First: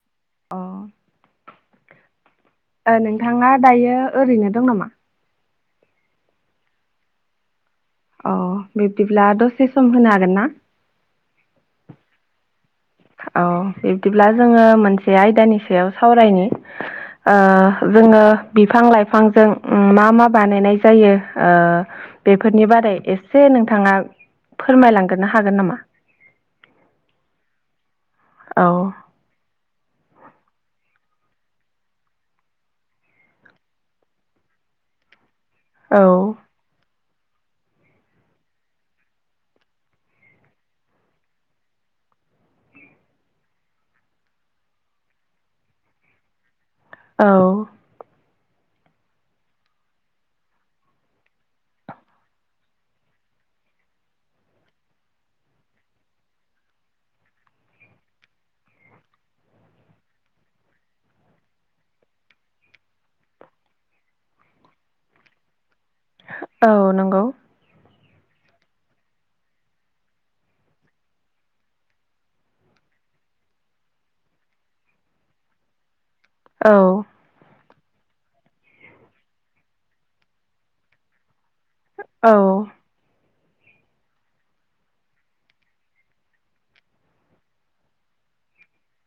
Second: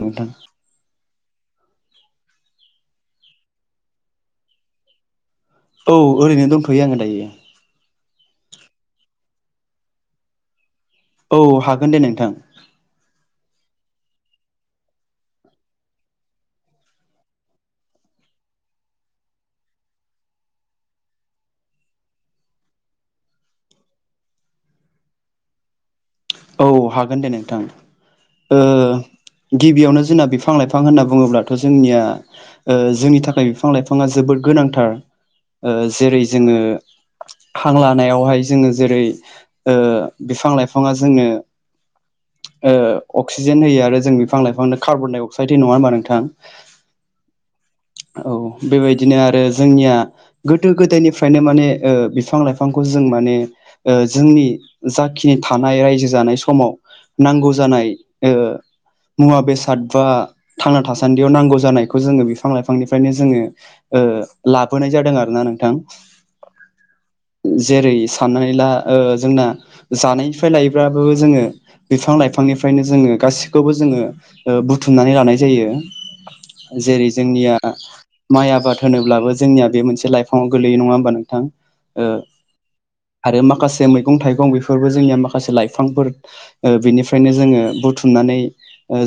नोंथां। अ नोंथाङा दायो ओरैनो दं नामा? औ ओरैनो दंथ'यो आङो दायो। अ बिब्दिब्ला दसे सम होनो हागोन ना। औ हागोन दे नोंथां। औ बिब्दिब्ला जोङो मोनसे आयदानि सायाव सावरायनि जोङो बिफां लाइफांजों मा मा बानायनाय जायो। बेफोरनि बारै एसे नोंथाङा फोरमायलांग्रोनो हागोन नामा? औ हागोन दे नोंथां औ गिबियावनो जोंना बिफां लाइफां होनना बुङोब्लाथ जोंनिया जोंनि थाखाय बिफां लाइफाङा जोबोद गोनांथार औ जेरै जोङो हां लानायावहाय जोङो जेरै बिफां लाइफाङा जोनो अक्सिजेन होयो आरो जों बिफां लाइफांनो कार्बन डाइ अक्साइड हो नङा होनोमबा नोंथां? [inaudible] औ। औ बेबायदिनो आरो जोंनिया गोदो गोदायनिफ्रायनो माने बिफां लाइफांखौ जों माने जोंनि जाखिनि था नाय रायजो जानाय समाव नांगौ जानाय ओ मुवा बेसाद बा थांना थासान्दियाव नांगौ जानायखौ जोङो बिफां लाइफांनिफ्रायनो जोङो लाबोनाय जादों आरो ना नोंथां। औ नंगौ। जेरै साननानै ला जोंना जानायनिफ्राय लायोब्लाबो जोङो बिफां लाइफांनिफ्रायनो जोङो गासिखौबो जोङो बुथुमनानै लानाय जायो। औ जेरै जोंनिया माइ आबाद होनोब्लाबो जोंनिया बे मोनसे लाइफाङाव गोलैययो नङा होमबा नोंथां। ओ औ आरो माखासे मैगं थाइगं बेफोरबो जोंनिया माखासे लाइफांफोर बिनिफ्रायनो जोङो बुथुमनानै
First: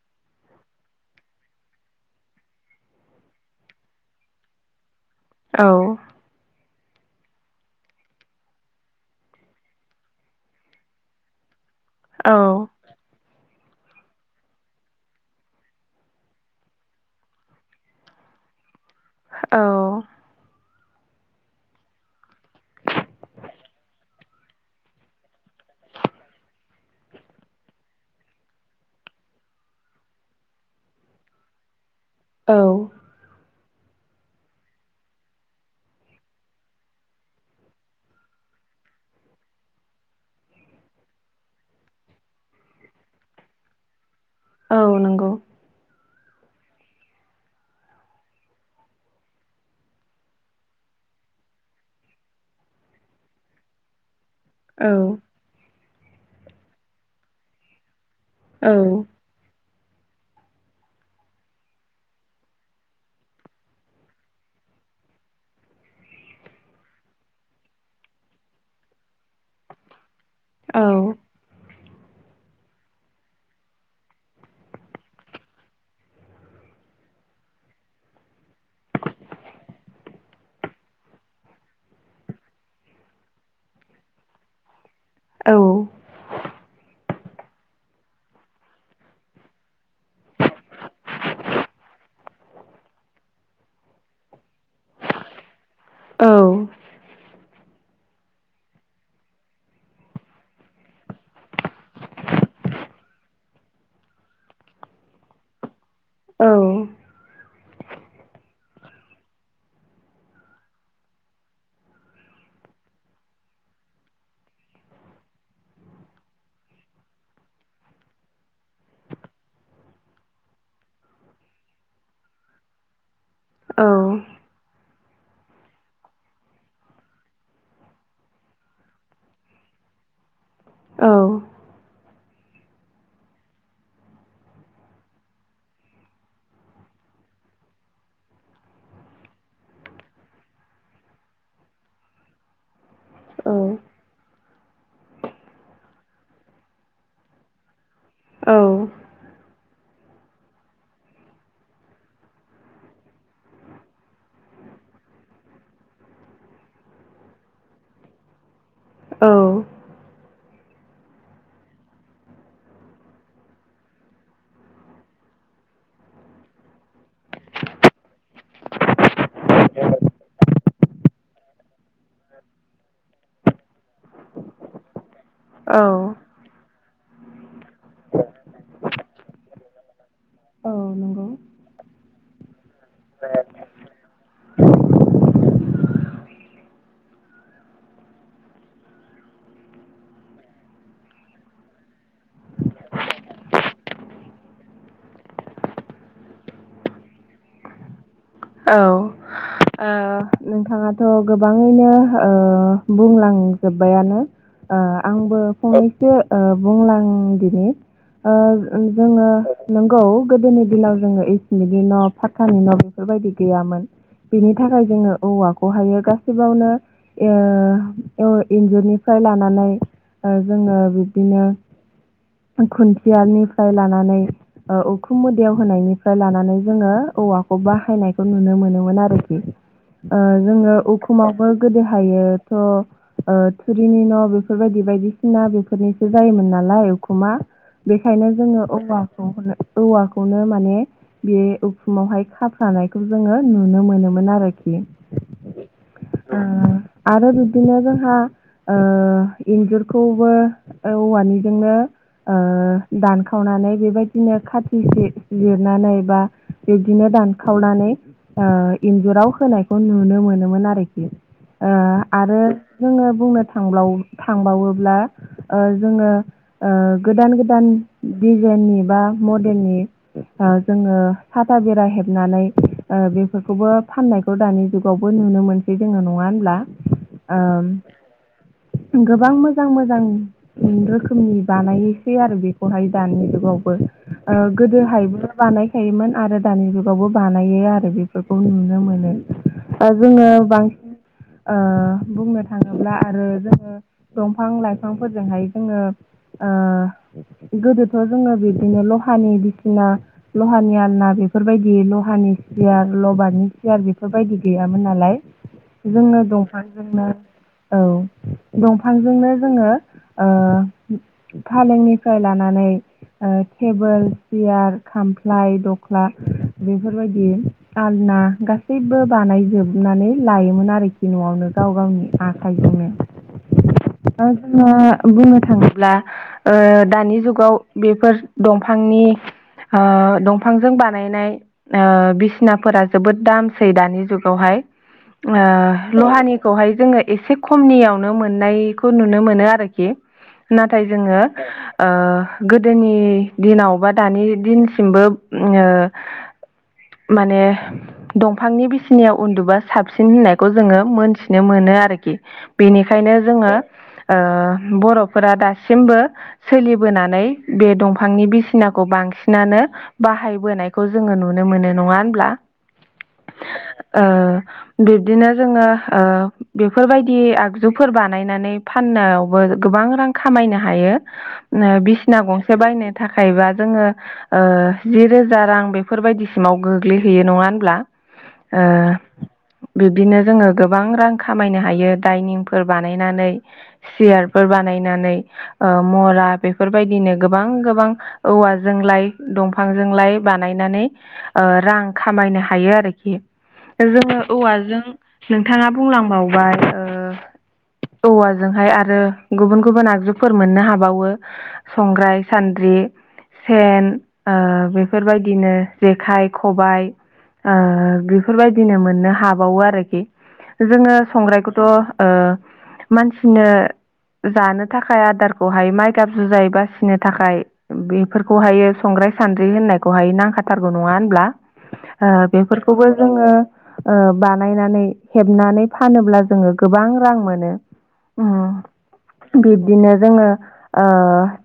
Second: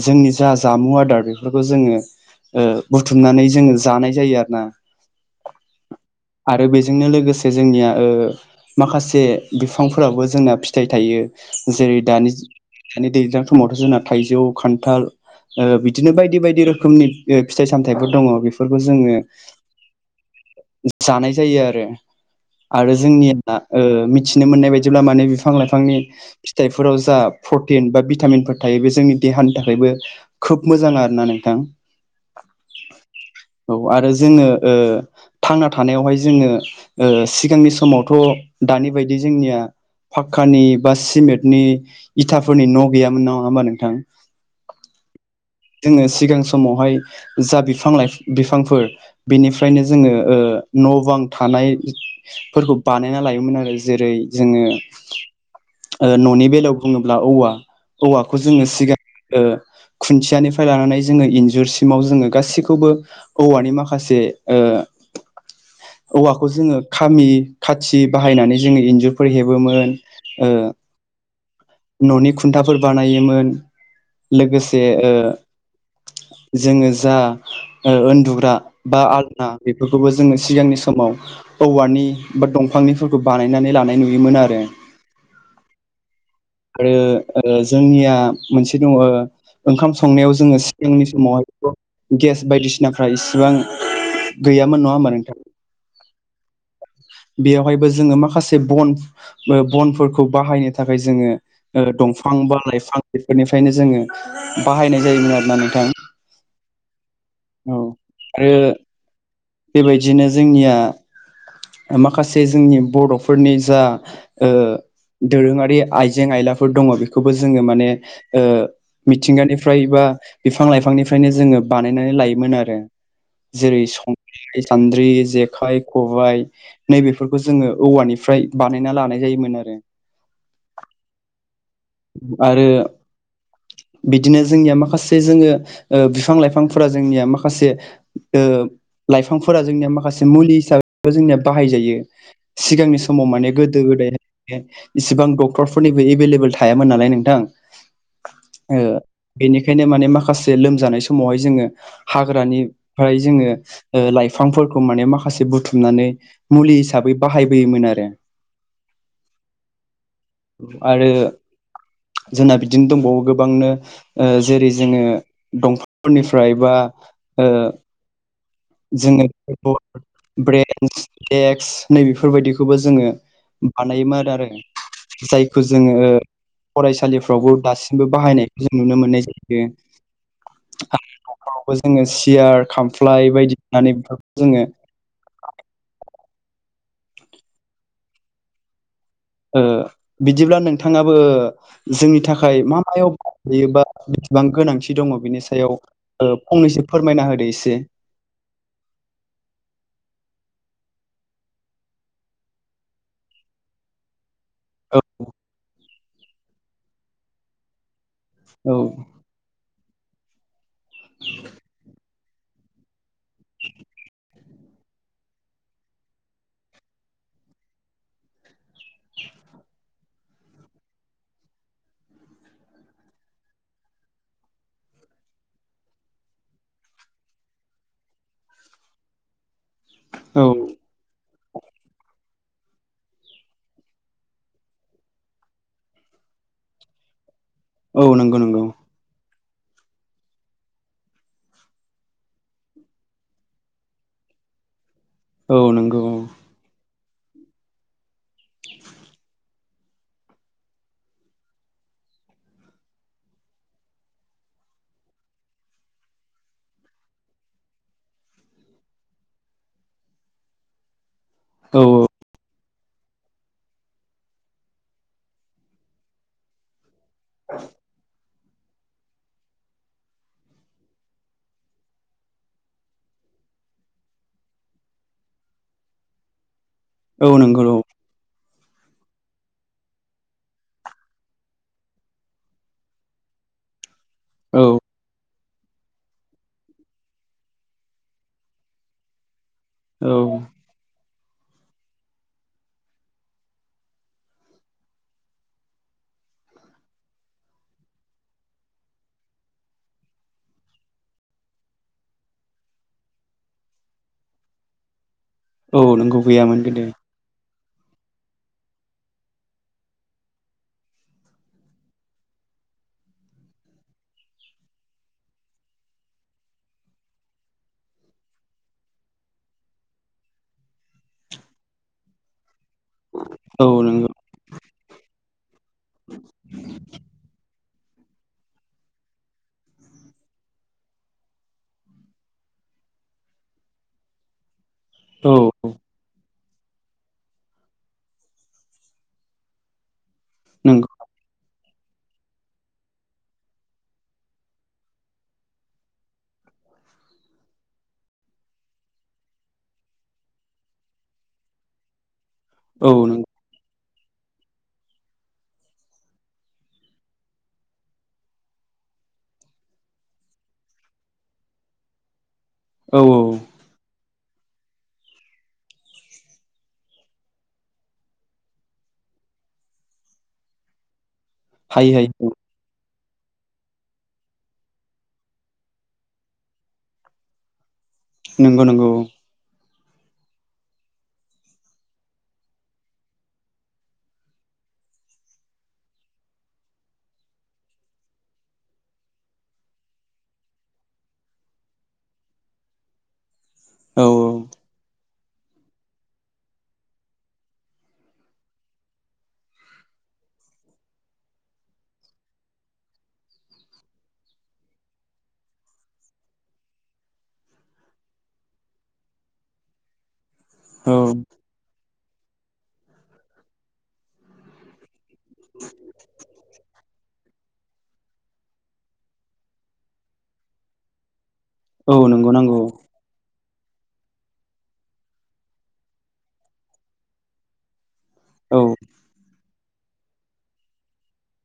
जोंनि जा जामु आदार बेफोरखौ जोङो ओ बुथुमनानै जोङो जानाय जायो आरो ना। औ। आरो बेजोंनो लोगोसे जोंनिया माखासे बिफांफोरावबो जोंना फिथाइ थायो जेरै औ दनि दानि दैज्लां समावथ जोंना थाइजौ खान्थाल ओ बिदिनो बायदि बायदि रोखोमनि फिथाइ सामथाइफोर दङ। बेफोरखौ जोङो औ जानाय जायो आरो आरो जोंनिया मिथिनो मोननाय बायदिब्ला माने बिफां लाइ फांनि फिथाइफोराव जा प्रटिन बा भिटामिनफोर थायो बे जोंनि देहानि थाखायबो खोब मोजां आर ना नोंथां। औ। औ आरो जोङो ओ। थांना थानायावहाय जोङो सिगांनि समावथ' दानि बायदि जोंनिया फाकानि बा सिमेन्टनि इथाफोरनि न' गैयामोन नङा होमबा नोंथां? औ नंगौ जोङो सिगां समावहाय जा बिफां लाइ बिफांफोर बेनिफ्रायनो जोङो न' बां थानाय फोरखौ बानायना लायोमोन आरो जेरै जोङो औ न'नि बेलायाव बुङोब्ला औवा औवाखौ जोङो औ सिगां खुन्थियानिफ्राय लानानै जोङो इन्जुरसिमाव जोङो गासैखौबो औवानि माखासे औवाखौ जोङो खामि खाथि बाहायनानै जोङो इन्जुरफोर हेबोमोन ओ औ न'नि खुन्थाफोर बानायोमोन लोगोसे जोङो जा उन्दुग्रा बा आलना बेफोरखौबो जोङो सिगांनि समाव औवानि बा दंफांनिफोरखौ बानायनानै लानाय नुयोमोन आरो औ आरो जोंनिया मोनसे दङ ओंखाम संनायाव जोङो सिगांनि समावहाय गेस बायदिसिनाफ्रा इसिबां गैयामोन नङा होमबा नोंथां औ बेयावहायबो जोङो माखासे बन बनफोरखौ बाहायनो थाखाय जोङो दंफां बा लाइफां बेफोरनिफ्रायनो जोङो बाहायनाय जायोमोन आरो ना नोंथां औ औ आरो बेबायदिनो जोंनिया माखासे जोंनि बर'फोरनि जा ओ दोरोङारि आइजें आयलाफोर दङ बेखौबो जोङो माने ओ मिथिंगानिफ्राय बा बिफां लाइफांनिफ्रायनो जोङो बानायनानै लायोमोन आरो जेरै संग्राय सान्द्रि जेखाइ खबाय नैबेफोरखौ जोङो औवानिफ्राय बानायना लानाय जायोमोन आरो औ आरो बिदिनो जोंनिया माखासे जोङो बिफां लाइफांफोरा जोंनिया माखासे लाइफांफोरा जोंनिया माखासे मुलि हिसाबैबो जोंनिया बाहायजायो सिगांनि समाव औ माने गोदो गोदाय इसिबां डक्टरफोरनिबो एभेलेबेल थाया थायामोन नालाय नोंथां बेनि बेखायनो माने माखासे लोमजानाय समावहाय जोङो हाग्रानिफ्राय जोङो लाइफांफोरखौ माने माखासे बुथुमनानै मुलि हिसाबै बाहायबोयोमोन आरो औ आरो जोंना बिदिनो दंबावो गोबांनो जेरै जोङो दंफांफोरनिफ्राय बा ओ जोङो ब्रेन्स देक्स नै बेफोरबायदिखौबो जोङो बानायोमोन आरो जायखौ जोङो औ फरायसालिफ्रावबो दासिमबो बाहायनायखौ जों नुनो मोननाय जायो औ नंगौ आरो नखरावबो जोङो सियार खामफ्लाय बायदि होननानै बेफोरखौ जोङो बिदिब्ला नोंथाङाबो जोंनि थाखाय मा मायाव थायोबा बिसेबां गोनांथि दङ बिनि सायाव फंनैसो फोरमायना होदो एसे औ नोंथाङाथ' गोबाङैनो बुंलांजोब्बायानो औ आंबो फंनैसो बुंलां दिनै औ जोङो नंगौ गोदोनि दिनाव जोङो इसमितनि न' फाखानि न' बेफोरबायदि गैयामोन बेनि थाखाय जोङो औवाखौहायो गासैबावनो ओ इन्जुरनिफ्राय लानानै जोङो बिब्दिनो खुन्थियानिफ्राय लानानै उखुम मुदयाव होनायनिफ्राय लानानै जोङो औवाखौ बा बाहायनायखौ नुनो मोनोमोन आरोखि औ जोङो उखुमाव बो गोदो हायो थ' थुरिनि न' बेफोरबायदि बायदिसिना बेफोरनिसो जायोमोन नालाय उखुमा औ बेखायनो नंगौ जोङो नंगौ औवाखौ औवाखौनो माने बे उखुमावहाय खा फ्रानायखौ जोङो नुनो मोनोमोन आरोखि औ नोंगौ ओ आरो बिब्दिनो जोंहा ओ इन्जुरखौबो औवानिजोंनो ओ दानखावनानै बेबायदिनो खाथि जि जिरनानै बा बिदिनो दानखावनानै ओ इन्जुराव होनायखौ नुनो मोनोमोन आरोखि ओ औ आरो जोङो बुंनो थांब्लाव थांबावोब्ला ओ जोङो ओ गोदान गोदान दिजेननि बा मडेलनि जोङो साथा बेरा हेब नानै ओ बेफोरखौबो फाननायखौ दानि जुगावबो नुनो मोनसै जोङो नङा होनब्ला औ नंगौ ओम औ गोबां मोजां मोजां रोखोमनि बानायोसै आरो बेखौहाय दानि जुगावबो ओ औ गोदोहायबो बानायखायोमोन आरो दानि जु बो बानायो आरो बेफोरखौ नुनो मोनो ओ औ जोङो बांसिन बुंनो थाङोब्ला आरो जोङो दंफां लाइफांफोरजोंहाय जोङो गोदोथ' जोङो बिबदिनो लहानि बिसिना लहानि आलना बेफोरबायदि लहानि सियार लबारनि सियार बेफोरबायदि गैयामोन नालाय औ नंगौ जोंनो दंफां गैयामोन गोदो जोंनो औ दंफांजोंनो जोङो ओ फालेंनिफ्राय लानानै ओ टेबोल, सियार, खामफ्लाय, दख्ला बेफोरबायदि आलना गासैबो बानायजोबनानै लायोमोन आरोखि न'आवनो गाव गावनि आ खाइजोंनो औ नोंगौ जों जोङो बुंनो थाङोब्ला ओ दानि जुगाव बिफोर दंफांनि ओ दंफांजों बानायनाय ओ बिसनाफोरा जोबोद दामसै दानि जुगावहाय औ ओ ल'हानिखौहाय जोङो एसे खमनियावनो मोननायखौ नुनो मोनो आरोखि नाथाय नंगौ जोङो ओ गोदोनि दिनाव बा दानि दिनसिमबो ओम ओ माने दंफांनि बिसिनायाव उन्दुबा साबसिन होननायखौ जोङो मोनथिनो मोनो आरोखि औ बेनिखायनो नंगौ जोङो ओ बर'फोरा दासिमबो सोलिबोनानै बे दंफांनि बिसिनाखौ बांसिनानो बाहायबोनायखौ जोङो नुनो मोनो नङा होनब्ला? औ औ ओ बिब्दिनो जोङो ओ बिफोरबायदि आगजुफोर बानायनानै फाननायावबो गोबां रां खामायनो हायो ओ हायो बिसिना हायो औ गंसे बायनो थाखायबा जोङो ओ जि रोजा रां बे फोरबायदिसिमाव गोग्लैहैयो नङा होनब्ला ओ नंगौ नंगौ बिब्दिनो जोङो गोबां रां खामायनो हायो डाइनिंफोर बानायनानै सियारफोर बानायनानै ओ मरा बेफोरबायदिनो गोबां गोबां औवाजोंलाय दंफांजोंलाय बानायनानै ओ रां खामायनो हायो आरोखि औ जोङो औवाजों नोंथाङा बुंलांबावबाय ओ औवाजोंहाय आरो गुबुन गुबुन आगजुफोर मोननो हाबावो संग्राय सान्द्रि सेन ओ बेफोरबायदिनो जेखाइ खबाइ ओ बेफोरबायदिनो मोननो हाबावो आरोखि जोङो औ संग्रायखौथ' ओ मानसिनो जानो थाखाय आदारखौहाय माइगाब जुजाइ बासिनो थाखाय बेफोरखौहायो संग्राय सान्द्रि होननायखौहाय नांखा नांखाथारगौ नङा होनब्ला औ नंगौ नांगौ बेफोरखौबो जोङो ओ बानायनानै हेबनानै फानोब्ला जोङो गोबां रां मोनो औ उम बिब्दिनो जोङो ओ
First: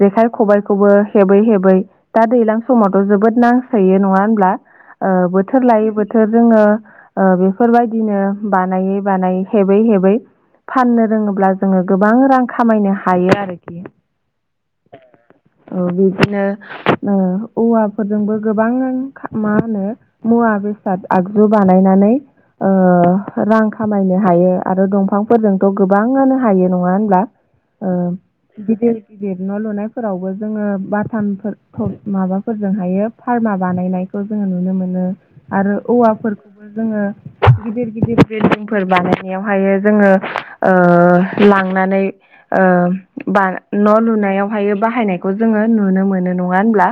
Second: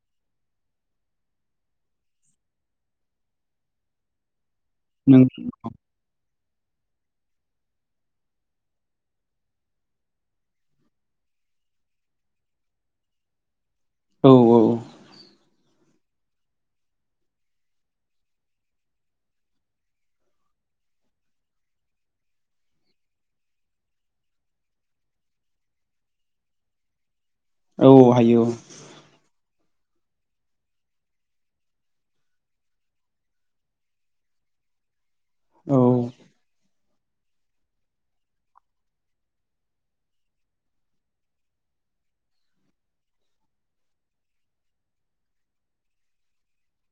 जेखाइ खबायखौबो हेबै हेबै दा दैलां समावथ' जोबोद ना सैयो नङा होनब्ला ओ नों बोथोर लायो बोथोर बोथोर जोङो बेफोरबायदिनो बानायै बानायै हेबै हेबै फाननो रोङोब्ला जोङो गोबां रां खामायनो हायो आरो औ औ बिदिनो ओ औवाफोरजोंबो गोबां मा होनो मुवा बेसाद आगजु बानायनानै ओ रां खामायनो हायो आरो दंफांफोरजोंथ' गोबाङानो हायो नङा होनब्ला औ अ हायो गिदिर गिदिर न' लुनायफोरावबो जोङो बाथामफोरखौ माबाफोरजों हायो फारमा बानायनायखौ जोङो नुनो मोनो आरो औ औवाफोरखौबो जोङो गिदिर गिदिर बिल्डिंफोर बानायनायावहायो जोङो ओ लांनानै ओ बा न' लुनायावहायो बाहायनायखौ जोङो नुनो मोनो नङा होनब्ला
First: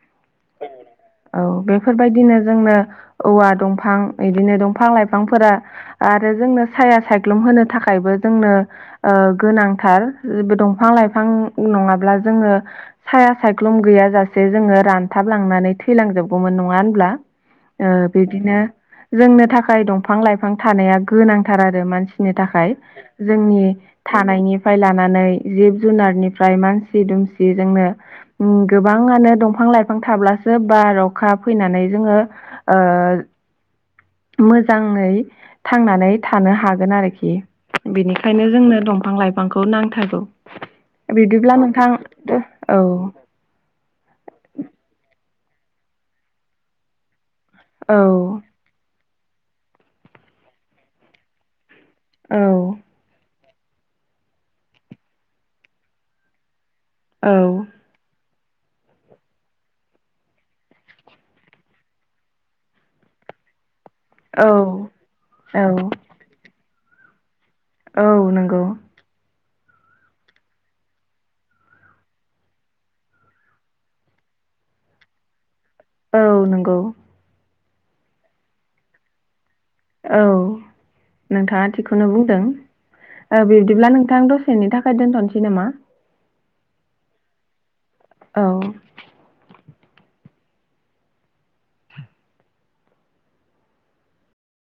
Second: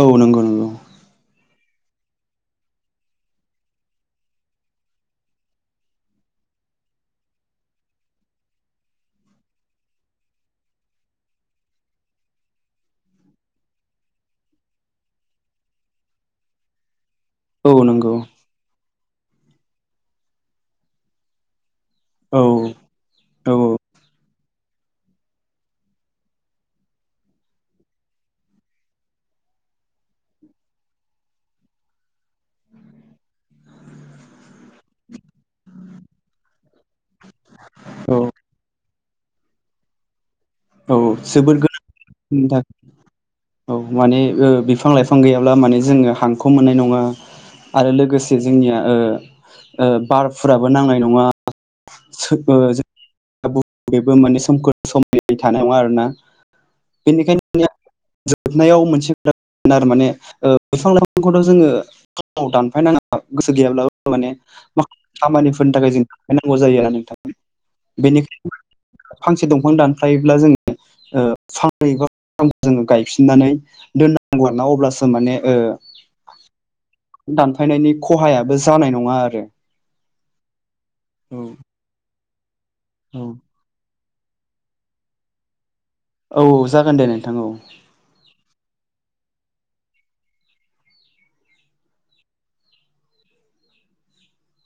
औ नोंगौ नों औ बेफोरबायदिनो जोंनो औवा दंफां इदिनो दंफां लाइफांफोरा आरो जोंनो साया सायख्लुम होनो थाखायबो जोंनो ओ गोनांथारबो दंफां लाइफां नङाब्ला जोङो साया सायख्लुम गैयाजासे जोङो रान थाबलांनानै थैलांजोबगौमोन नङा होनब्ला औ ओ नंगौ बिदिनो जोंनो थाखाय दंफां लाइफां थानाया गोनांथार आरो मानसिनि औ थाखाय औ जोंनि थानायनिफ्राय लानानै जिब जुनारनिफ्राय मानसि दुमसि जोंनो ओ गोबाङानो दंफां लाइफां बिफां थाब्लासो बार अखा फैनानै जोङो ओ मोजाङै थांनानै थानो हागोन आरोखि औ बिनिखायनो जोंनो दंफां लाइफांखौ नांथारगौ बिदिब्ला जोबोद नोंथां गोनांनि थाखाय [unintelligible] औ औ माने ओ बिफां लाइफां गैयाब्ला माने जोङो हांखौ मोननाय नङा आरो औ लोगोसे जोंनिया ओ ओ बारफुराबो नांनाय नङा औ [unintelligible] माने सोमखोर समायनायै थानाय नङा आरो ना औ बेनिखायनो [unintelligible] जोबनायाव मोनसे आरो माने बिफां लाइफांखौथ' जोङो गाव दानफायनाङा गोसो गैयाब्ला माने औ माखासे औ खामानिफोरनि थाखाय जों दानफायनांगौ जायो आरो नोंथां औ नंगौ बेनिखायनो फांसे दंफां दानफायोब्ला जोङो फांनै एबा फांथाम जोङो गायफिननानै दोननांगौ आरो ना अब्लासो माने औ नंगौ दानफायनायनि खहायाबो जानाय नङा आरो औ नोंथाङा थिगखौनो बुंदों औ बिब्दिब्ला नों नोंथां दसेनि थाखाय दोनथ'नोसै नामा औ जागोन दे नोंथां औ औ